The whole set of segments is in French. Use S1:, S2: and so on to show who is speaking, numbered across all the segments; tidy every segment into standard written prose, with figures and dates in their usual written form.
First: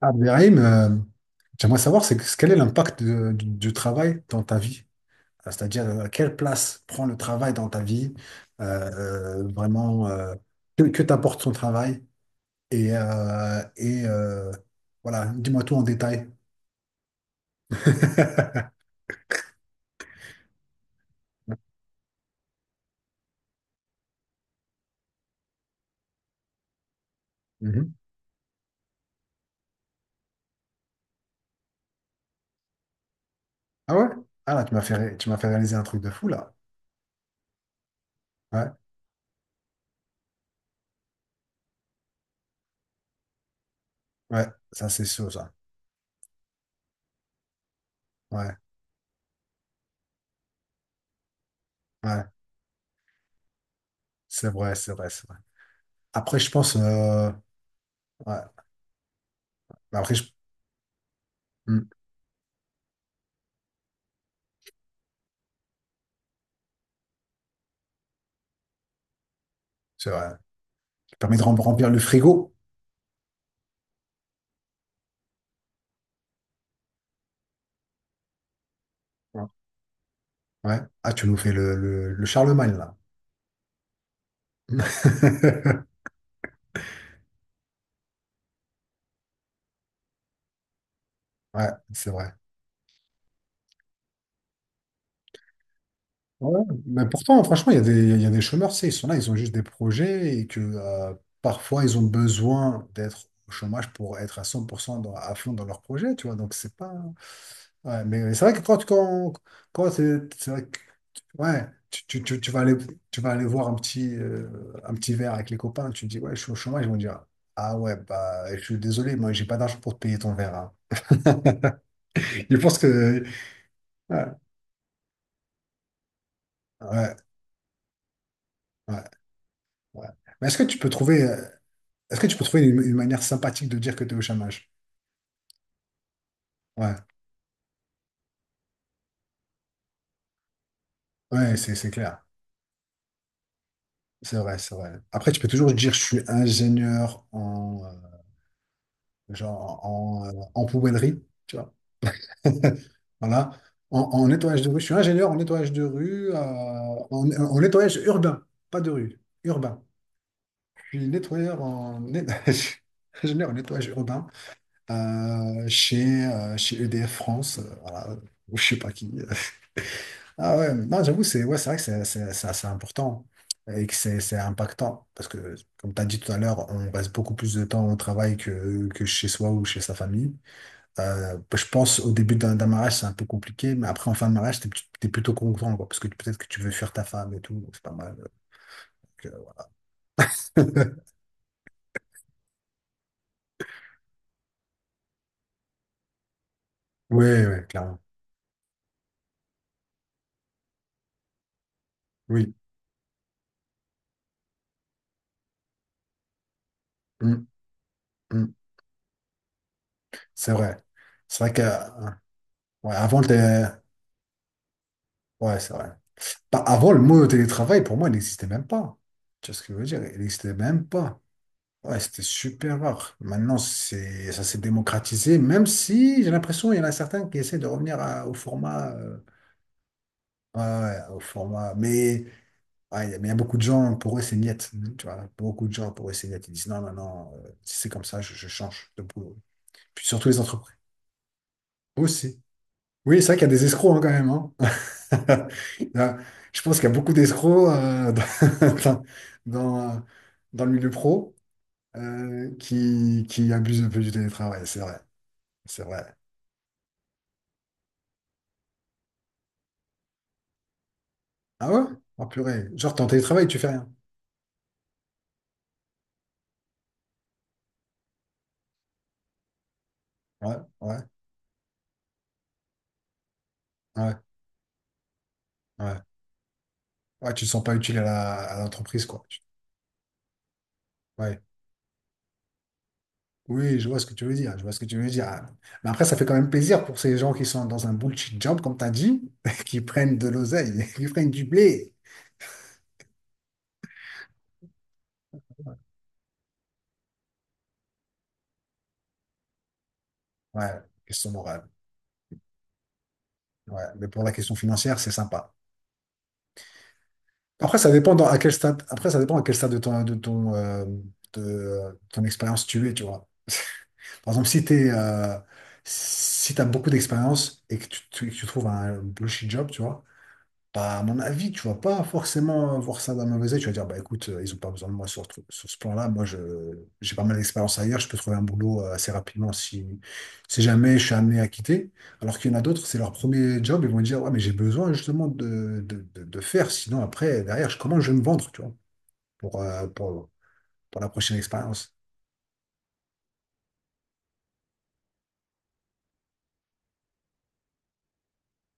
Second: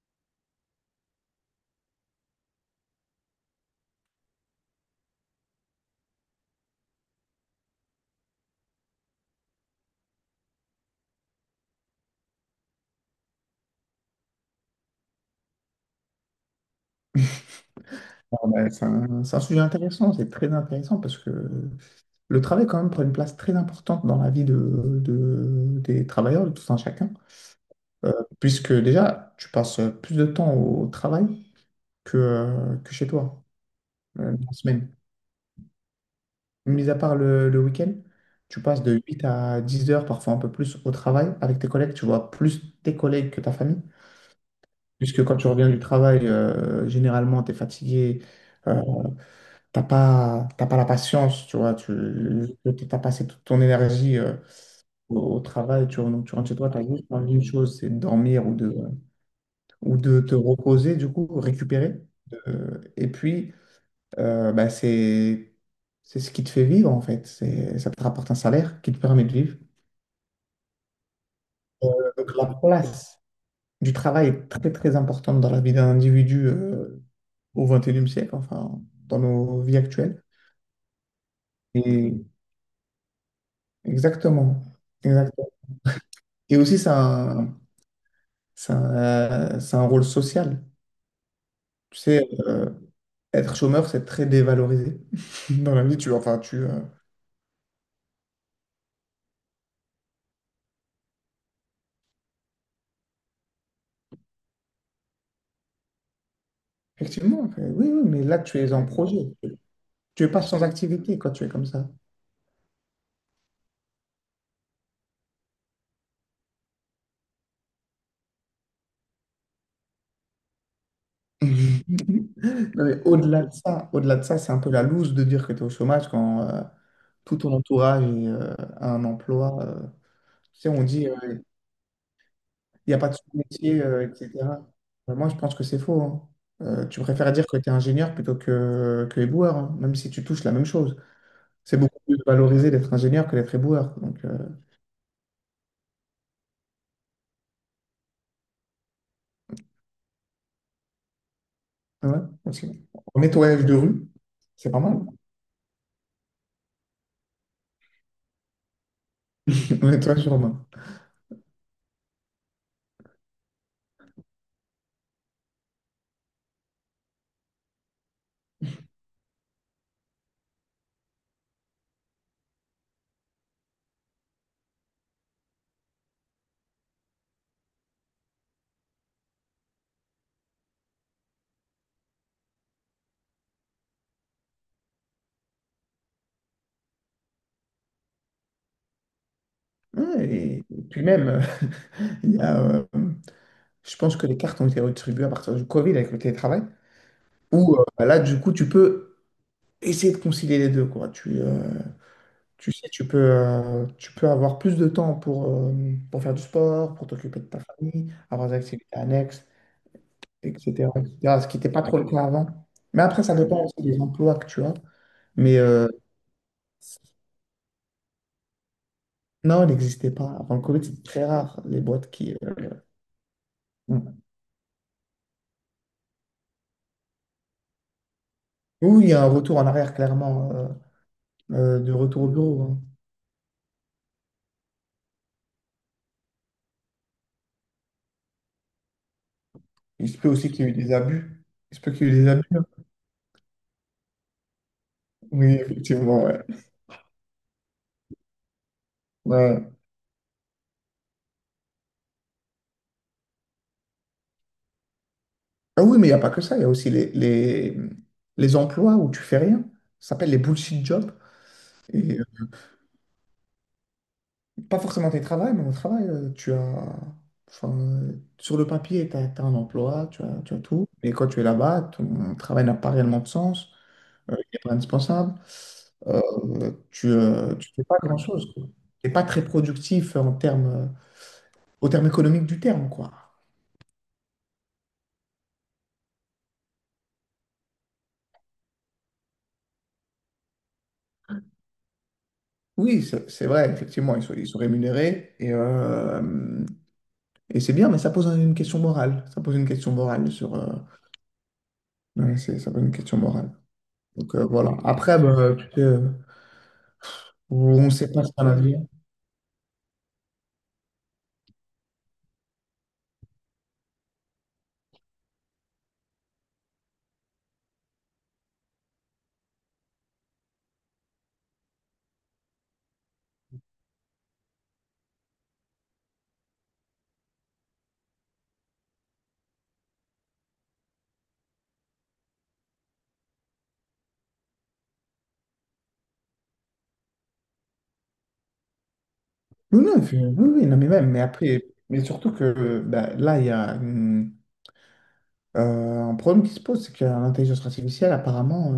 S1: Abderrahim, j'aimerais savoir quel est l'impact du travail dans ta vie? C'est-à-dire, quelle place prend le travail dans ta vie? Euh, vraiment, que t'apporte son travail? Et, euh, et euh, voilà, dis-moi tout en détail.
S2: Ah ben, c'est un sujet intéressant, c'est très intéressant parce que le travail quand même prend une place très importante dans la vie des travailleurs, de tout un chacun.
S1: Mhm.
S2: Euh, Puisque déjà, tu passes plus de temps au travail que chez toi,
S1: Ah ouais?
S2: dans la
S1: Ah là,
S2: semaine.
S1: tu m'as fait réaliser un truc de fou là.
S2: Mis à part le week-end, tu
S1: Ouais,
S2: passes de 8 à 10 heures, parfois un peu plus, au travail avec tes collègues, tu vois plus tes collègues que ta famille,
S1: ouais, ça c'est
S2: puisque
S1: sûr
S2: quand tu
S1: ça.
S2: reviens du travail, généralement, tu es fatigué.
S1: Ouais,
S2: euh, T'as pas, t'as pas la patience, tu vois, tu
S1: ouais,
S2: as passé toute ton énergie au,
S1: c'est vrai.
S2: au travail, tu
S1: Après,
S2: rentres
S1: je
S2: chez toi,
S1: pense,
S2: tu as juste envie d'une chose, c'est de
S1: ouais.
S2: dormir ou de, ou
S1: Mais après,
S2: de
S1: je-
S2: te reposer, du coup,
S1: hmm,
S2: récupérer. Et puis, bah, c'est ce qui te fait vivre, en fait. Ça te rapporte un salaire qui te permet de vivre.
S1: c'est vrai. Ça permet de
S2: Euh,
S1: remplir le
S2: donc la
S1: frigo.
S2: place du travail est très, très importante dans la vie d'un individu au 21e siècle, enfin, dans
S1: Ouais.
S2: nos vies actuelles.
S1: Ouais. Ah, tu nous fais
S2: Et
S1: le Charlemagne, là.
S2: Exactement. Exactement. Et aussi, c'est un, c'est un rôle social.
S1: Ouais,
S2: Tu
S1: c'est
S2: sais,
S1: vrai.
S2: être chômeur, c'est très dévalorisé. Dans la vie, enfin,
S1: Ouais. Mais pourtant, franchement, il y a des chômeurs, c'est, ils sont là, ils ont juste des projets et que parfois, ils ont besoin d'être au chômage pour être à 100% à fond dans leur projet, tu vois. Donc, c'est pas.
S2: effectivement, oui, oui,
S1: Ouais, mais
S2: mais
S1: mais
S2: là,
S1: c'est vrai
S2: tu
S1: que
S2: es en
S1: quand,
S2: projet.
S1: quand, quand
S2: Tu es pas sans activité quand tu es comme
S1: ouais,
S2: ça.
S1: tu vas aller voir un un petit verre avec les copains, tu dis, ouais, je suis au chômage, ils vont dire, ah ouais, bah, je suis désolé, moi, j'ai pas d'argent pour te payer ton verre, hein. Je pense
S2: Non, mais
S1: que.
S2: au-delà de
S1: Ouais,
S2: ça, c'est un peu la loose de dire que tu es au chômage quand
S1: ouais,
S2: tout ton entourage a
S1: ouais,
S2: un emploi.
S1: ouais. Mais
S2: Tu sais, on dit,
S1: est-ce que tu peux trouver
S2: il n'y
S1: une
S2: a pas de
S1: manière sympathique de
S2: sous-métier,
S1: dire que tu es au
S2: etc.
S1: chômage?
S2: Moi, je pense que c'est faux, hein.
S1: Ouais,
S2: Tu préfères dire que tu es ingénieur plutôt que éboueur, hein, même si tu touches la même chose.
S1: ouais, c'est
S2: C'est
S1: c'est
S2: beaucoup plus
S1: clair.
S2: valorisé d'être ingénieur que d'être éboueur. Donc,
S1: C'est vrai, c'est vrai. Après, tu peux toujours dire je suis ingénieur genre, en poubellerie, tu vois.
S2: ouais, aussi. En
S1: Voilà.
S2: nettoyage de
S1: En,
S2: rue,
S1: en nettoyage de
S2: c'est pas
S1: rue. Je suis
S2: mal.
S1: ingénieur en nettoyage de rue, en, en nettoyage urbain, pas de rue, urbain.
S2: En nettoyage urbain.
S1: Je suis nettoyeur ingénieur en nettoyage urbain, chez EDF France, voilà, ou je sais pas qui. Ah ouais, non, j'avoue, c'est ouais, c'est vrai que c'est assez important et que c'est impactant parce que, comme tu as dit tout à l'heure, on reste beaucoup plus de temps au travail que chez soi ou chez sa famille. Je pense au début d'un mariage, c'est un peu compliqué, mais après, en fin de mariage, t'es plutôt content, quoi, parce que peut-être que tu veux fuir ta femme et tout, donc c'est pas mal. Donc,
S2: Ouais, et,
S1: euh,
S2: et puis même, il y a, euh, je pense que les cartes ont été redistribuées à partir du Covid avec le télétravail,
S1: Oui, oui,
S2: où
S1: clairement.
S2: bah là, du coup, tu peux essayer de concilier les deux, quoi.
S1: Oui,
S2: Tu sais, tu peux avoir plus de temps pour faire du sport, pour t'occuper de
S1: Mm,
S2: ta famille, avoir
S1: mm.
S2: des activités annexes,
S1: C'est vrai.
S2: etc. etc.
S1: C'est
S2: ce
S1: vrai
S2: qui
S1: que,
S2: n'était pas trop le cas avant.
S1: ouais,
S2: Mais
S1: avant,
S2: après, ça dépend
S1: t'es...
S2: aussi des emplois que tu as. Mais
S1: Ouais, c'est vrai. Bah, avant, le mot télétravail, pour moi, il n'existait même pas. Tu vois ce
S2: non, il
S1: que je veux dire?
S2: n'existait
S1: Il
S2: pas.
S1: n'existait
S2: Avant le Covid,
S1: même
S2: c'est
S1: pas.
S2: très rare, les
S1: Ouais,
S2: boîtes
S1: c'était
S2: qui...
S1: super rare. Maintenant, c'est, ça s'est démocratisé, même si j'ai l'impression qu'il y en a certains qui essaient de revenir au format.
S2: Oui, il y a un retour en arrière, clairement,
S1: Ouais, ouais, au format.
S2: de retour
S1: Mais
S2: au bureau, hein.
S1: ouais, il y a mais il y a beaucoup de gens, pour eux, c'est niet. Tu vois, beaucoup de gens, pour eux, c'est niet. Ils disent non, non, non, si c'est comme ça, je change de boulot. Puis
S2: Il se
S1: surtout
S2: peut
S1: les
S2: aussi qu'il y ait eu
S1: entreprises
S2: des abus. Il se peut qu'il y ait eu des
S1: aussi.
S2: abus, hein.
S1: Oui, c'est vrai qu'il y a des escrocs hein, quand même, hein.
S2: Oui,
S1: Il
S2: effectivement, ouais.
S1: Je pense qu'il y a beaucoup d'escrocs dans,
S2: Ouais.
S1: dans, dans le milieu pro qui abusent un peu du télétravail, c'est vrai.
S2: Ah
S1: C'est
S2: oui, mais il n'y
S1: vrai.
S2: a pas que ça, il y a aussi les emplois où tu fais rien. Ça s'appelle les bullshit jobs.
S1: Ah ouais?
S2: Et
S1: Oh purée. Genre, t'es en télétravail, tu fais rien.
S2: pas forcément tes travails, mais au travail, tu as. Enfin, sur le papier, tu as un emploi, tu as, tu
S1: Ouais,
S2: as tout.
S1: ouais,
S2: Mais quand tu es là-bas, ton travail n'a pas réellement de sens.
S1: ouais,
S2: Il n'est pas indispensable.
S1: ouais.
S2: Tu
S1: Ouais, tu te
S2: ne
S1: sens
S2: tu
S1: pas
S2: fais pas
S1: utile
S2: grand-chose,
S1: à
S2: quoi.
S1: l'entreprise,
S2: Tu n'es pas
S1: quoi. Tu-
S2: très productif en termes,
S1: Ouais.
S2: au terme économique du terme, quoi.
S1: Oui, je vois ce que tu veux dire. Je vois ce que tu veux dire. Ah. Mais après, ça fait quand même plaisir pour ces gens qui sont dans un bullshit job, comme t'as dit, qui prennent de l'oseille, qui prennent du blé.
S2: Oui, c'est vrai, effectivement, ils sont rémunérés. Et c'est bien, mais ça pose une question morale. Ça pose une question morale sur...
S1: Ouais. Question morale.
S2: ouais, ça pose une question morale.
S1: Ouais, mais pour la
S2: Donc
S1: question
S2: voilà.
S1: financière, c'est
S2: Après,
S1: sympa.
S2: bah, tu sais,
S1: Après,
S2: on ne
S1: ça
S2: sait
S1: dépend
S2: pas ce
S1: à
S2: qu'on
S1: quel
S2: a dit.
S1: stade, après, ça dépend à quel stade ton expérience tu es, tu vois. Par exemple, si t'as beaucoup d'expérience et que tu trouves un bullshit job, tu vois, bah, à mon avis, tu vas pas forcément voir ça d'un mauvais œil. Tu vas dire, bah écoute, ils ont pas besoin de moi sur ce plan-là. Moi, je, j'ai pas mal d'expérience ailleurs. Je peux trouver un boulot assez rapidement si, si jamais je suis amené à quitter. Alors qu'il y en a d'autres, c'est leur premier job. Ils vont dire, ouais, mais j'ai besoin justement de faire. Sinon, après, derrière, comment je vais me vendre, tu vois, pour,
S2: Oui,
S1: euh,
S2: non,
S1: pour,
S2: oui, oui, non, mais
S1: pour la
S2: même, mais
S1: prochaine
S2: après,
S1: expérience.
S2: mais surtout que bah, là, il y a un problème qui se pose, c'est que l'intelligence artificielle, apparemment,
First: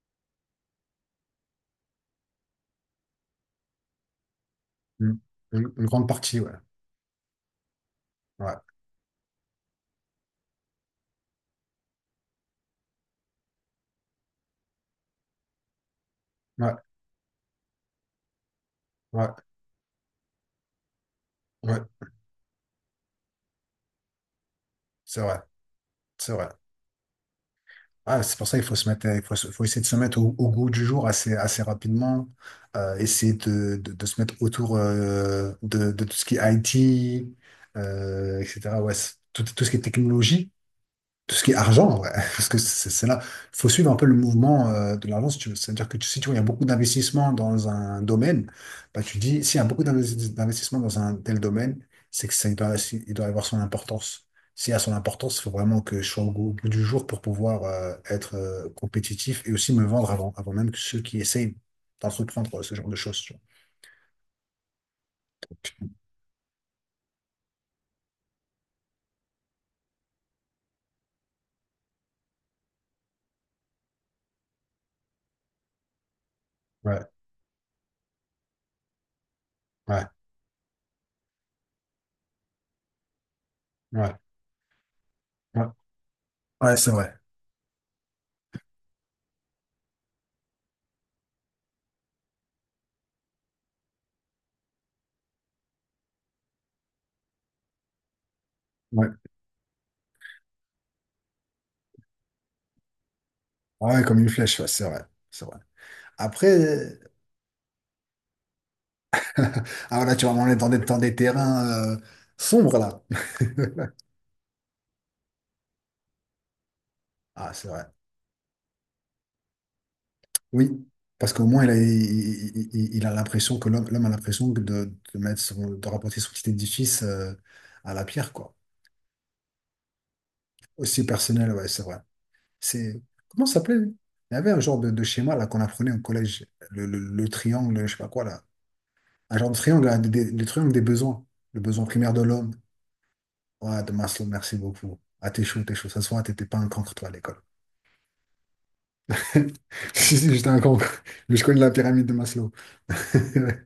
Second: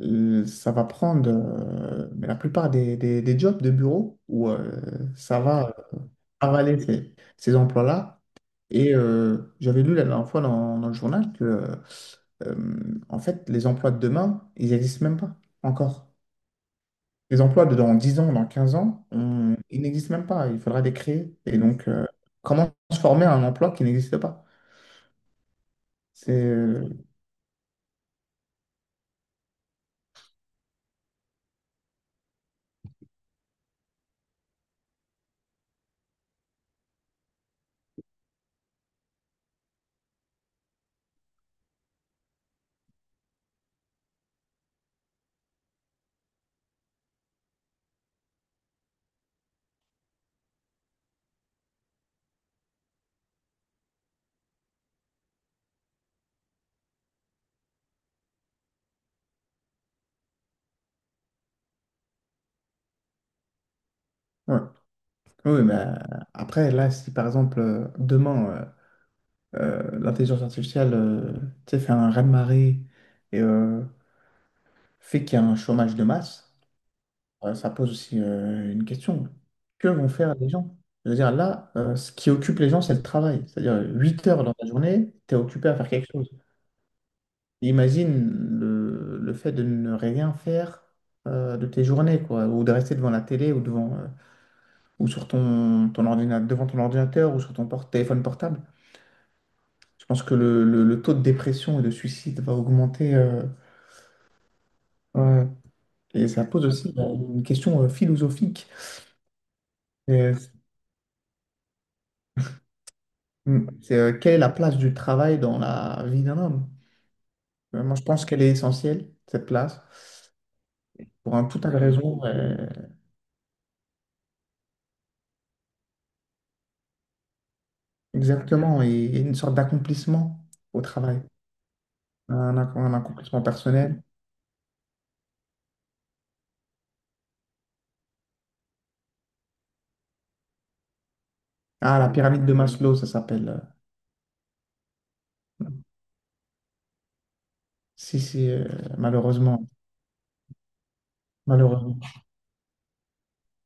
S2: euh, ça va prendre mais la plupart des jobs de bureau où
S1: Mm.
S2: ça va
S1: Une grande partie, ouais.
S2: avaler ces emplois-là.
S1: Ouais,
S2: Et j'avais lu la dernière fois dans le journal que en fait, les emplois de demain, ils n'existent même pas encore.
S1: ouais,
S2: Les emplois de dans 10 ans, dans 15 ans,
S1: ouais,
S2: ils n'existent même pas. Il faudra les créer. Et
S1: ouais.
S2: donc, comment se former à un emploi qui n'existe pas?
S1: C'est vrai,
S2: C'est,
S1: c'est vrai.
S2: euh,
S1: Ah, c'est pour ça qu'il faut se mettre, faut essayer de se mettre au goût du jour assez rapidement. Essayer de se mettre autour de tout ce qui est IT, etc. Ouais, tout ce qui est technologie. Tout ce qui est argent, ouais, parce que c'est là. Il faut suivre un peu le mouvement de l'argent, si tu veux. C'est-à-dire que si tu vois, il y a beaucoup d'investissements dans un domaine, bah, tu dis, s'il y a beaucoup d'investissements dans un tel domaine, c'est que ça, il doit, si- il doit avoir son importance. S'il y a son importance, il faut vraiment que je sois au goût, au bout du jour pour pouvoir être compétitif et aussi me vendre avant, avant même que ceux qui essayent d'entreprendre ce genre de choses, tu
S2: ouais. Oui, mais après, là, si par exemple, demain, euh, l'intelligence artificielle, tu sais, fait un raz-de-marée et fait qu'il y a un chômage de masse,
S1: vois. Ouais,
S2: ça pose aussi une question. Que
S1: ouais,
S2: vont faire les gens? C'est-à-dire là, ce qui occupe les gens, c'est le travail. C'est-à-dire
S1: ouais,
S2: 8 heures dans la journée, tu es
S1: ouais.
S2: occupé à faire quelque chose.
S1: Ouais, c'est vrai.
S2: Imagine le fait de ne rien faire de tes journées, quoi, ou de rester devant la télé ou devant ou sur ton ordinateur, devant ton ordinateur ou sur ton téléphone portable.
S1: Ouais,
S2: Je pense que le taux de dépression et de suicide va augmenter.
S1: ouais, comme une flèche, ouais, c'est vrai. C'est
S2: Ouais.
S1: vrai.
S2: Et ça
S1: Après.
S2: pose aussi une question philosophique.
S1: Ah là, tu vas m'emmener dans des terrains sombres là.
S2: Mm. C'est Quelle est la place du travail dans la vie d'un homme?
S1: Ah, c'est vrai.
S2: Moi, je pense qu'elle est essentielle, cette place,
S1: Oui, parce
S2: pour
S1: qu'au
S2: tout
S1: moins, il
S2: tas
S1: a,
S2: de
S1: il,
S2: raisons.
S1: il a l'impression que l'homme a l'impression de mettre son, de rapporter son petit édifice à la pierre, quoi.
S2: Exactement, et une sorte d'accomplissement au
S1: Aussi
S2: travail,
S1: personnel, ouais, c'est vrai.
S2: un
S1: C'est,
S2: accomplissement
S1: comment ça s'appelait? Lui
S2: personnel.
S1: il y avait un genre de schéma là qu'on apprenait au collège, le triangle, je sais pas quoi là. Un genre de triangle, là, le triangle des besoins, le besoin
S2: Ah, la
S1: primaire de
S2: pyramide
S1: l'homme.
S2: de Maslow, ça s'appelle.
S1: Ouais, de Maslow, merci beaucoup. Ah, t'es chaud,
S2: euh,
S1: t'es chaud. Ça se voit, t'étais pas un cancre, toi, à l'école.
S2: Si, si, malheureusement,
S1: Si, si, j'étais un con. Mais je connais la
S2: malheureusement.
S1: pyramide de Maslow. Ouais.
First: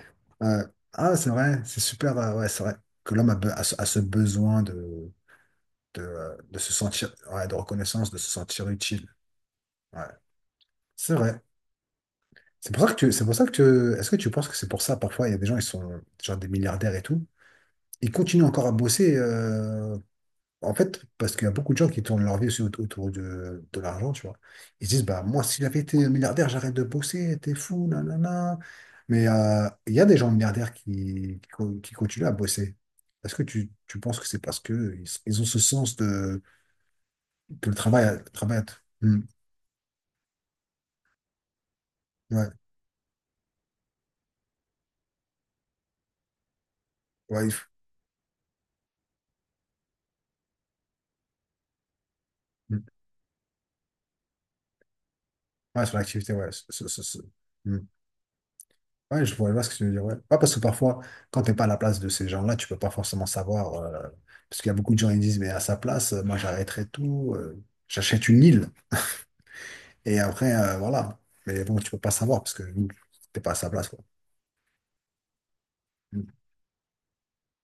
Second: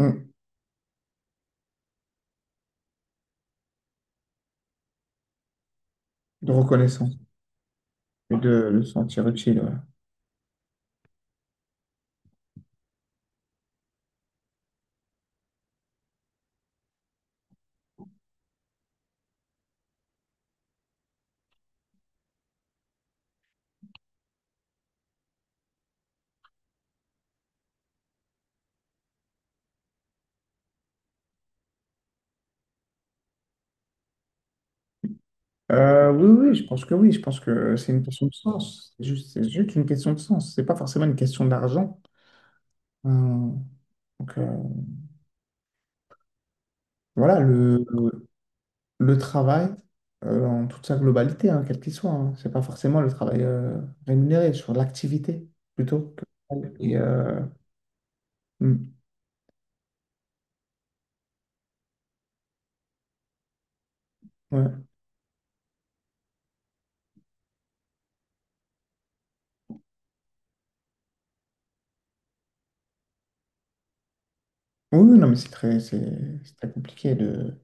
S2: Mm.
S1: Euh, ah, c'est vrai, c'est super. Ouais, c'est vrai que l'homme a ce besoin
S2: De
S1: de se sentir,
S2: reconnaissance
S1: ouais, de reconnaissance, de se
S2: et de
S1: sentir
S2: le
S1: utile.
S2: sentir utile, ouais.
S1: Ouais, c'est vrai. C'est pour ça que tu, c'est pour ça que est-ce que tu penses que c'est pour ça, parfois, il y a des gens, ils sont genre des milliardaires et tout, ils continuent encore à bosser, en fait, parce qu'il y a beaucoup de gens qui tournent leur vie aussi autour de l'argent, tu vois. Ils se disent, bah, moi, si j'avais été milliardaire, j'arrête de bosser, t'es fou, nanana. Mais il y a des gens milliardaires qui continuent à bosser. Est-ce que tu penses que c'est parce que ils ont ce sens de,
S2: Oui, oui, je pense que oui. Je pense
S1: que
S2: que c'est une question
S1: le
S2: de
S1: travail,
S2: sens. C'est
S1: hmm,
S2: juste, c'est juste une question de sens. C'est pas forcément une question d'argent.
S1: ouais,
S2: Euh, donc voilà,
S1: ouais,
S2: le travail en toute sa globalité, hein, quel qu'il soit, hein, c'est pas
S1: hmm,
S2: forcément le travail rémunéré, sur l'activité
S1: ouais, sur
S2: plutôt que.
S1: l'activité, ouais,
S2: Et, euh,
S1: hmm.
S2: mm,
S1: Ouais, je vois ce que tu veux dire. Ouais. Ouais, parce que parfois, quand tu n'es pas à la place de ces gens-là, tu peux pas forcément savoir, parce qu'il y a
S2: ouais.
S1: beaucoup de gens qui disent, mais à sa place, moi j'arrêterais tout, j'achète une île. Et après, voilà. Mais bon, tu peux pas savoir parce que tu n'es pas à sa place, quoi.
S2: Oui, oui, non, mais c'est très,
S1: Mm.
S2: c'est c'est très compliqué de.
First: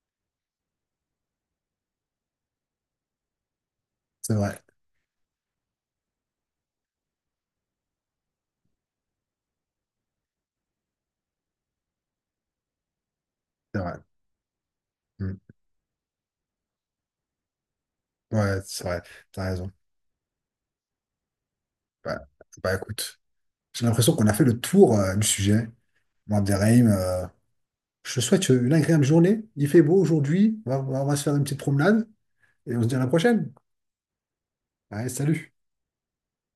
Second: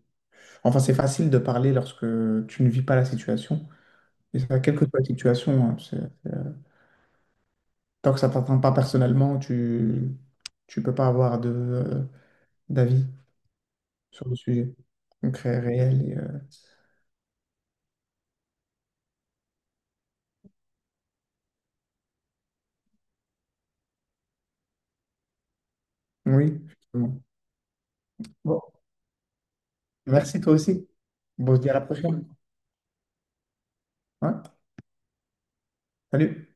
S2: Enfin, c'est facile de parler lorsque tu ne vis pas la situation.
S1: C'est
S2: Et ça,
S1: vrai,
S2: quelle que soit la situation, hein, tu Tant que ça t'atteint pas personnellement, tu peux pas avoir de d'avis
S1: c'est vrai.
S2: sur le sujet
S1: Mm.
S2: concret, réel.
S1: Ouais, c'est vrai, tu as raison. Ouais. Bah écoute, j'ai l'impression qu'on a fait le tour du sujet.
S2: Oui,
S1: Mandarim,
S2: effectivement.
S1: je te souhaite
S2: Bon,
S1: une agréable journée. Il fait beau
S2: merci toi
S1: aujourd'hui.
S2: aussi.
S1: On va se faire une
S2: Bon, on
S1: petite
S2: se dit à la
S1: promenade
S2: prochaine.
S1: et on se dit à la prochaine.
S2: Ouais,
S1: Allez, salut.
S2: salut.